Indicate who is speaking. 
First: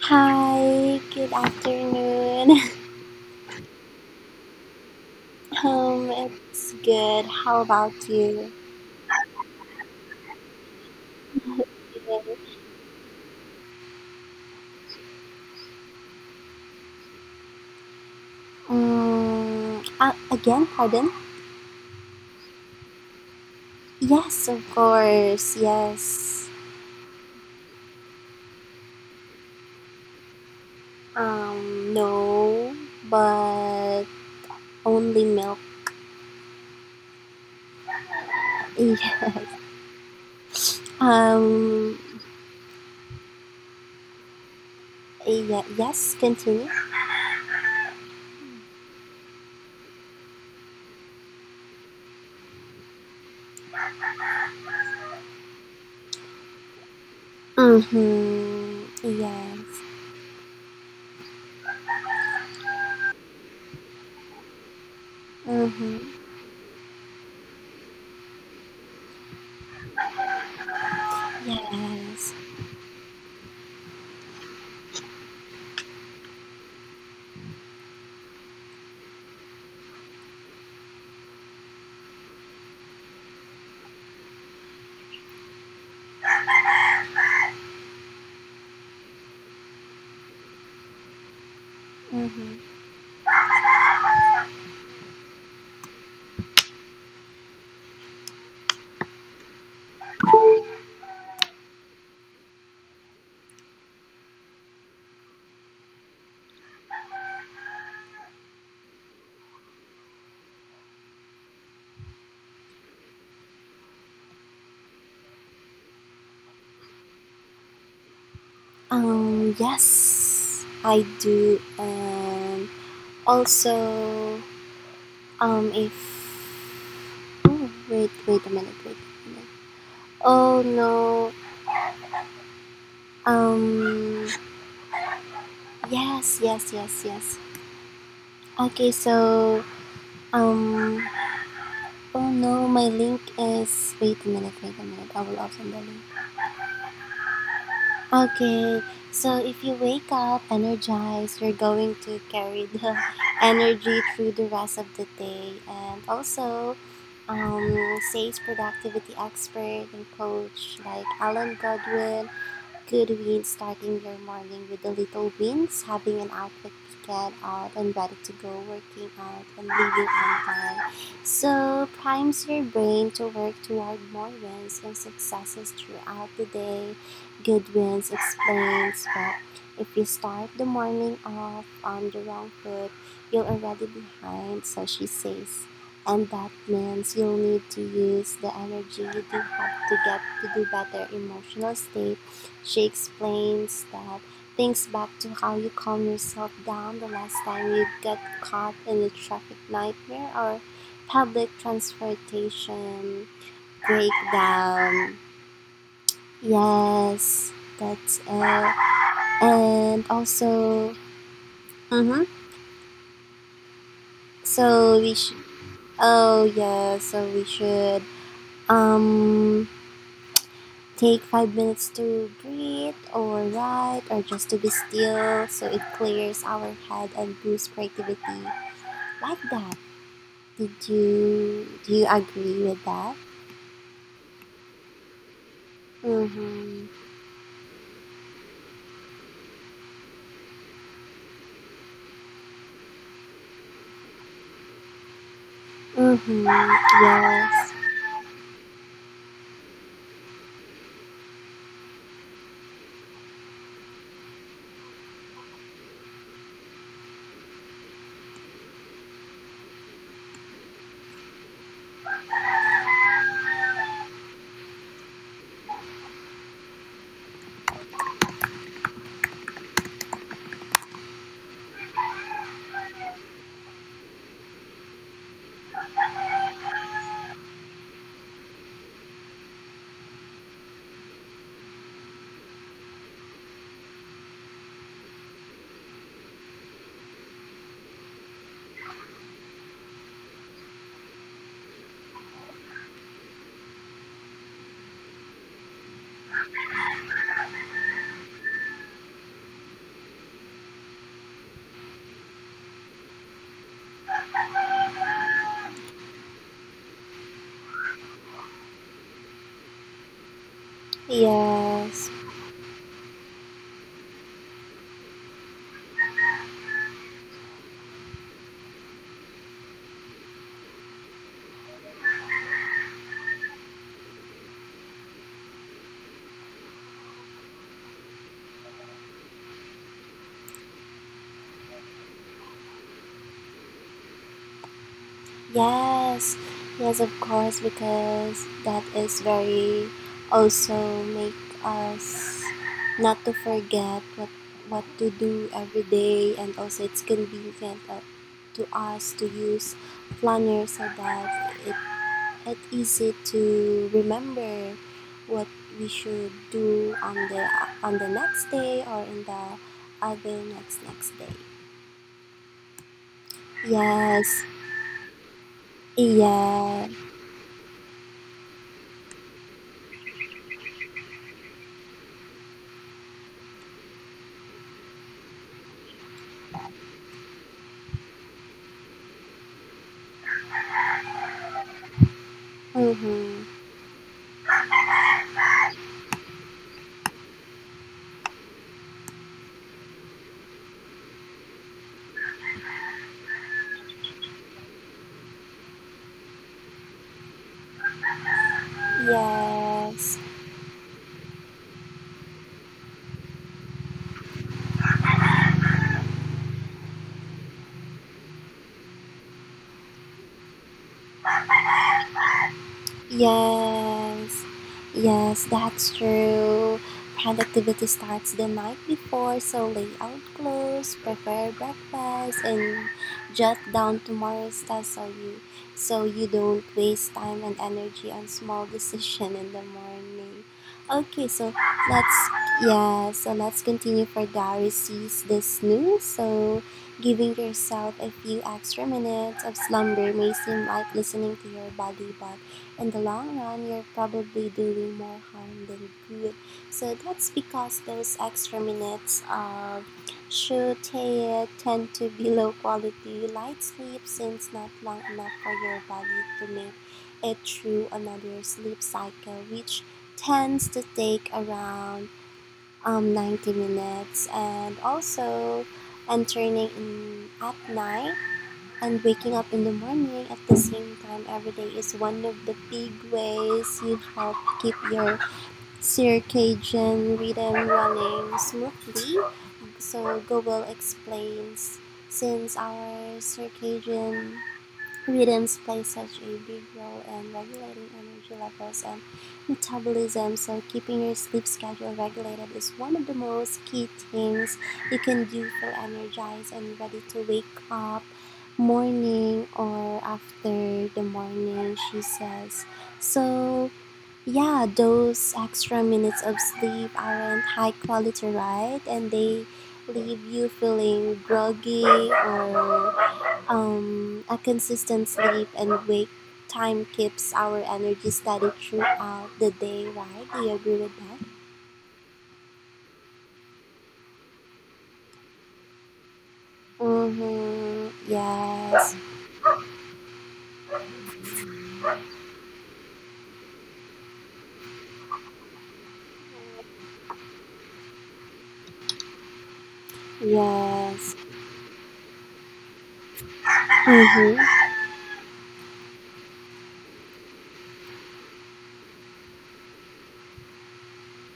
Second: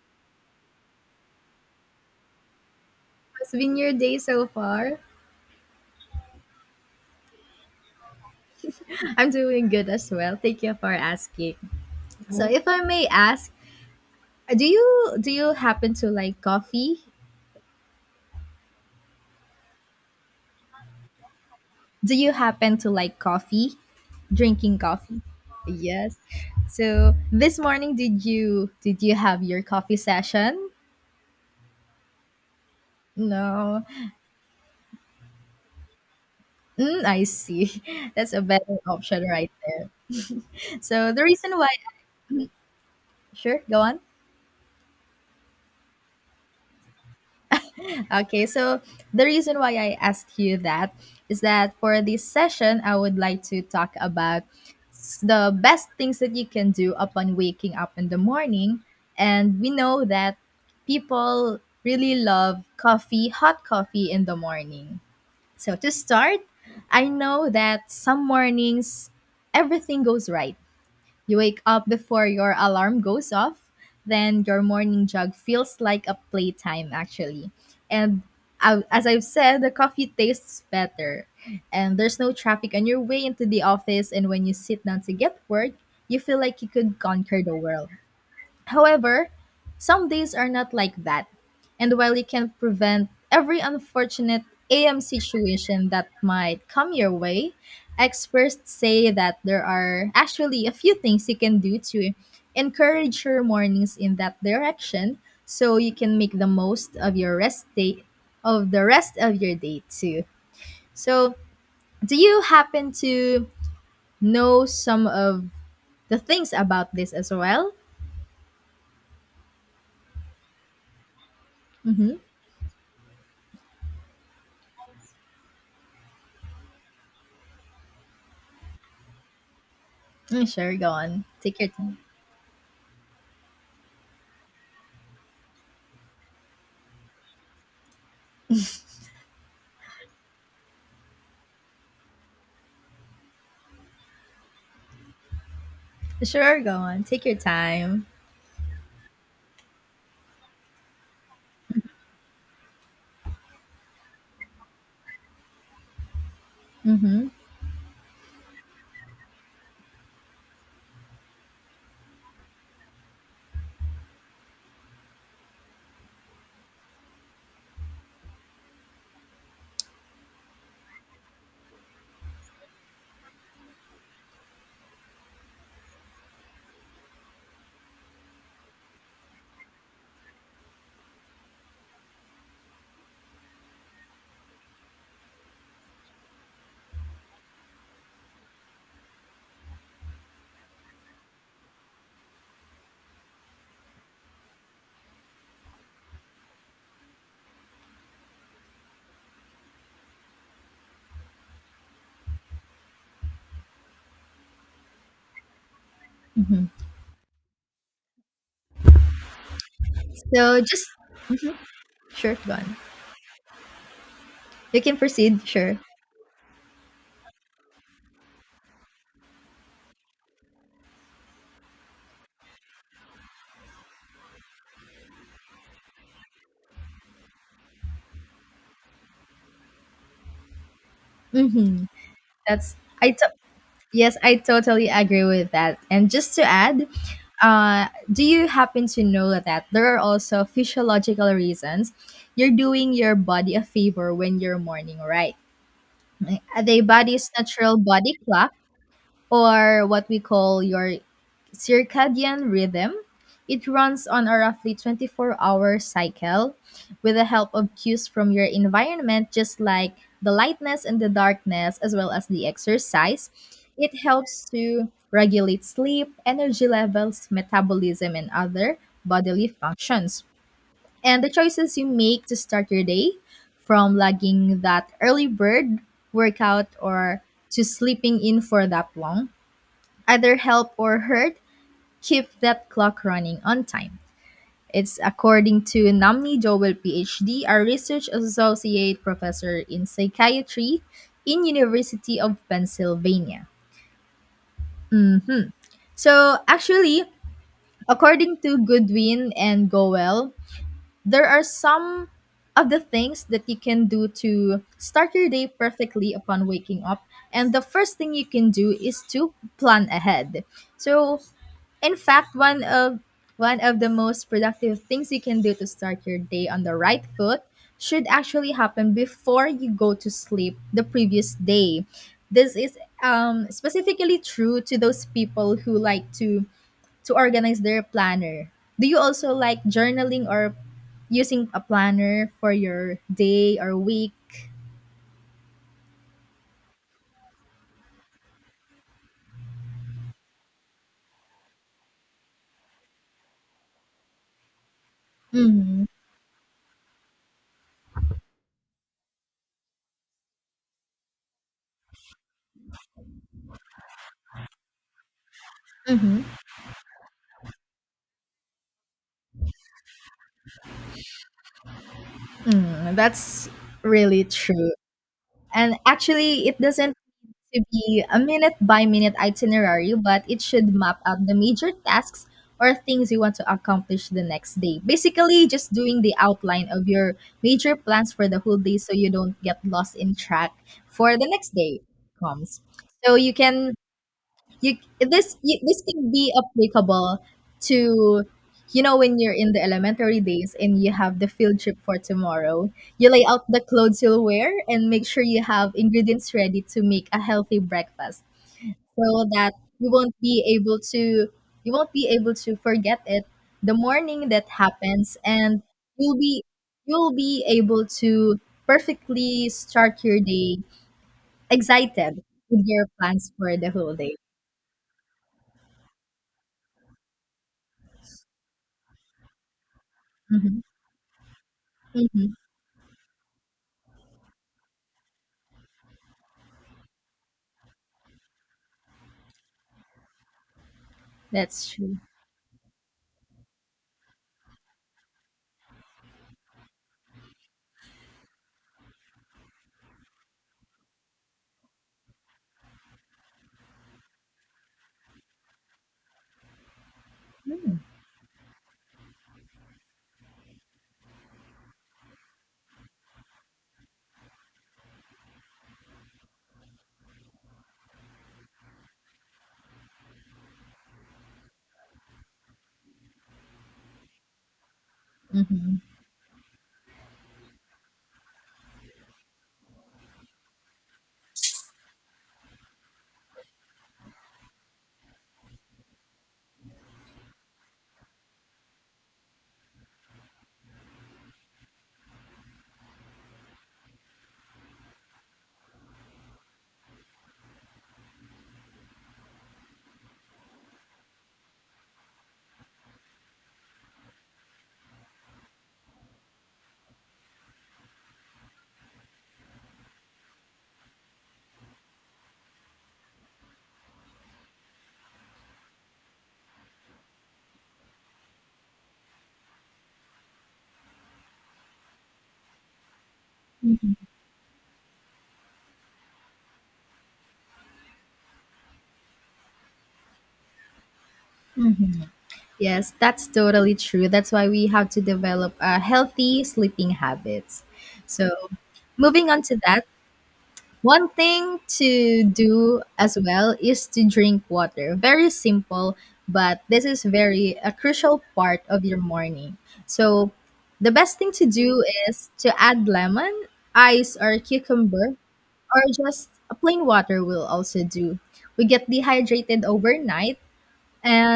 Speaker 1: Hi, good afternoon.
Speaker 2: How has been your day so far?
Speaker 1: It's good. How about you?
Speaker 2: I'm doing good as well. Thank you for asking. So, if I may ask, do you happen to like coffee?
Speaker 1: Again, pardon?
Speaker 2: Do you happen to like coffee?
Speaker 1: Yes, of
Speaker 2: Drinking coffee?
Speaker 1: course.
Speaker 2: Yes.
Speaker 1: Yes.
Speaker 2: So, this morning did you have your coffee session?
Speaker 1: No,
Speaker 2: No.
Speaker 1: but only milk.
Speaker 2: Mm, I see. That's a better option
Speaker 1: Yeah.
Speaker 2: right there. So, the reason why
Speaker 1: Um,
Speaker 2: sure, go on.
Speaker 1: yeah, yes, continue.
Speaker 2: Okay, so the reason why I asked you that is that for this session, I would like to talk about the best things that you can do upon waking up in the morning.
Speaker 1: Mm-hmm.
Speaker 2: And
Speaker 1: Yes.
Speaker 2: we know that people really love coffee, hot coffee in the morning. So to
Speaker 1: Mm-hmm.
Speaker 2: start, I know that some mornings everything goes right, you wake up before
Speaker 1: Yes.
Speaker 2: your alarm goes off, then your morning jog feels like a playtime, actually. And as I've said, the coffee tastes better, and there's no traffic on your way into the office. And when you sit down to get work, you feel like you could conquer the world. However, some days are not like that. And while you can
Speaker 1: Mm-hmm.
Speaker 2: prevent every unfortunate AM situation that might come your way, experts say that there are actually a few things you can do to encourage your mornings in that direction so you can make the most of your rest day of the rest of your day too. So, do you happen to know some of the things about this as well?
Speaker 1: Yes, I do.
Speaker 2: Mhm.
Speaker 1: Also, if oh Wait, wait a minute.
Speaker 2: Mm,
Speaker 1: Oh
Speaker 2: sure, go on.
Speaker 1: no,
Speaker 2: Take your time.
Speaker 1: um, yes, yes, yes, yes. Okay, so um, oh no, my link is wait a minute, I will open the link.
Speaker 2: Sure, go on. Take your time.
Speaker 1: Okay, so if you wake up energized, you're going to carry the energy through the rest of the day, and also
Speaker 2: Mm-hmm.
Speaker 1: sales productivity expert and coach like Alan Godwin. Good means starting your morning with a little wins, having an outfit get out and ready to go, working out and leaving on time. So primes your brain to work toward more wins and successes throughout the day. Good wins explains that if you start the morning off on the wrong foot, you're already behind, so she says. And that means you'll need to use the energy you do have to get to do better emotional state. She explains that thinks back to how you calm yourself down the last time you got caught in a traffic nightmare or public transportation breakdown.
Speaker 2: Mm-hmm.
Speaker 1: Yes, that's it. And
Speaker 2: So just
Speaker 1: also, mm-hmm.
Speaker 2: sure, go on. You can
Speaker 1: So we should,
Speaker 2: proceed. Sure.
Speaker 1: oh yeah, so we should, um, take 5 minutes to breathe or write or just to be still, so it clears our head and boosts creativity like that. did you
Speaker 2: Mm-hmm.
Speaker 1: do you agree
Speaker 2: That's
Speaker 1: with
Speaker 2: I.
Speaker 1: that?
Speaker 2: To- yes, I totally agree with that. And just to add,
Speaker 1: Mm-hmm.
Speaker 2: do you happen to know that there are also physiological reasons you're doing your body a favor when you're morning, right?
Speaker 1: Mm-hmm.
Speaker 2: The body's
Speaker 1: Yes.
Speaker 2: natural body clock, or what we call your circadian rhythm. It runs on a roughly 24-hour hour cycle with the help of cues from your environment, just like the lightness and the darkness, as well as the exercise. It helps to regulate sleep, energy levels, metabolism, and other bodily functions. And the choices you make to start your day, from logging that early bird workout or to sleeping in for that long, either help or hurt keep that clock running on time. It's according to Namni Joel, PhD, a research associate professor in psychiatry in University of Pennsylvania. So actually, according to Goodwin and Goel, there are some of the things that you can do to start your day perfectly upon waking up. And the first thing you can do is to plan ahead. So in
Speaker 1: Yes.
Speaker 2: fact, one of the most productive things you can do to start your day on the right foot should actually happen before you go to sleep the previous day. This is specifically true to those people who like to organize their planner. Do you also like journaling or using a planner for your day or week?
Speaker 1: Yes, yes, of course, because that is very also make us not to forget what to do every
Speaker 2: Mm-hmm.
Speaker 1: day, and also it's convenient, to us to use planner so that it easy to remember what we
Speaker 2: Mm-hmm.
Speaker 1: should do on the next day or in the other next day.
Speaker 2: Mm, that's really
Speaker 1: Yes,
Speaker 2: true. And actually, it
Speaker 1: yeah.
Speaker 2: doesn't to be a minute by minute itinerary, but it should map out the major tasks or things you want to accomplish the next day. Basically, just doing the outline of your major plans for the whole day so you don't get lost in track for the next day comes. So you
Speaker 1: Mm-hmm.
Speaker 2: can this can be applicable to you know when you're in the elementary days and you have the field trip for tomorrow, you lay out the clothes you'll wear and make sure you have ingredients ready to make a healthy breakfast so that you won't
Speaker 1: Yes.
Speaker 2: be able to you won't be able to forget it the morning that happens, and you'll be you'll be able to perfectly start your day excited with your plans for the whole day.
Speaker 1: Yes, yes, that's true. Productivity starts the night before, so lay out
Speaker 2: Mhm.
Speaker 1: clothes, prepare
Speaker 2: Mhm.
Speaker 1: breakfast, and jot down tomorrow's tasks, so you don't waste time and energy on small decision in the morning. Okay, so
Speaker 2: That's true.
Speaker 1: let's let's continue for Diary sees this new. So giving yourself a few extra minutes of slumber may seem like listening to your body, but in the long run, you're probably doing more harm than good. So that's because those extra minutes of shutei tend to be low quality light sleep, since not long enough for your body to make it through another sleep cycle, which tends to take around 90 minutes. And also
Speaker 2: Mm-hmm.
Speaker 1: entering in at night and waking up in the morning at the same time every day is one of the big ways you help keep your circadian rhythm running smoothly. So Google explains since our circadian rhythms play such a big role in regulating energy levels and metabolism, so keeping your sleep schedule regulated is one of the most key things you can do for energized and ready to wake up morning or after the morning, she says. So, yeah, those extra minutes of sleep aren't high quality, right? And they leave you feeling groggy or
Speaker 2: Hmm.
Speaker 1: a consistent sleep and wake time keeps our energy steady throughout the day, right? Do you agree with that?
Speaker 2: Hmm. Yes, that's totally true. That's why we have to develop healthy sleeping habits.
Speaker 1: Mm-hmm.
Speaker 2: So,
Speaker 1: Yes.
Speaker 2: moving on to that, one thing to do as well is to drink water. Very simple, but this is very a crucial part of your morning. So, the
Speaker 1: Yes.
Speaker 2: best thing to do is to add lemon, ice, or
Speaker 1: Mm-hmm.
Speaker 2: cucumber or just a plain water will also do. We get dehydrated overnight, and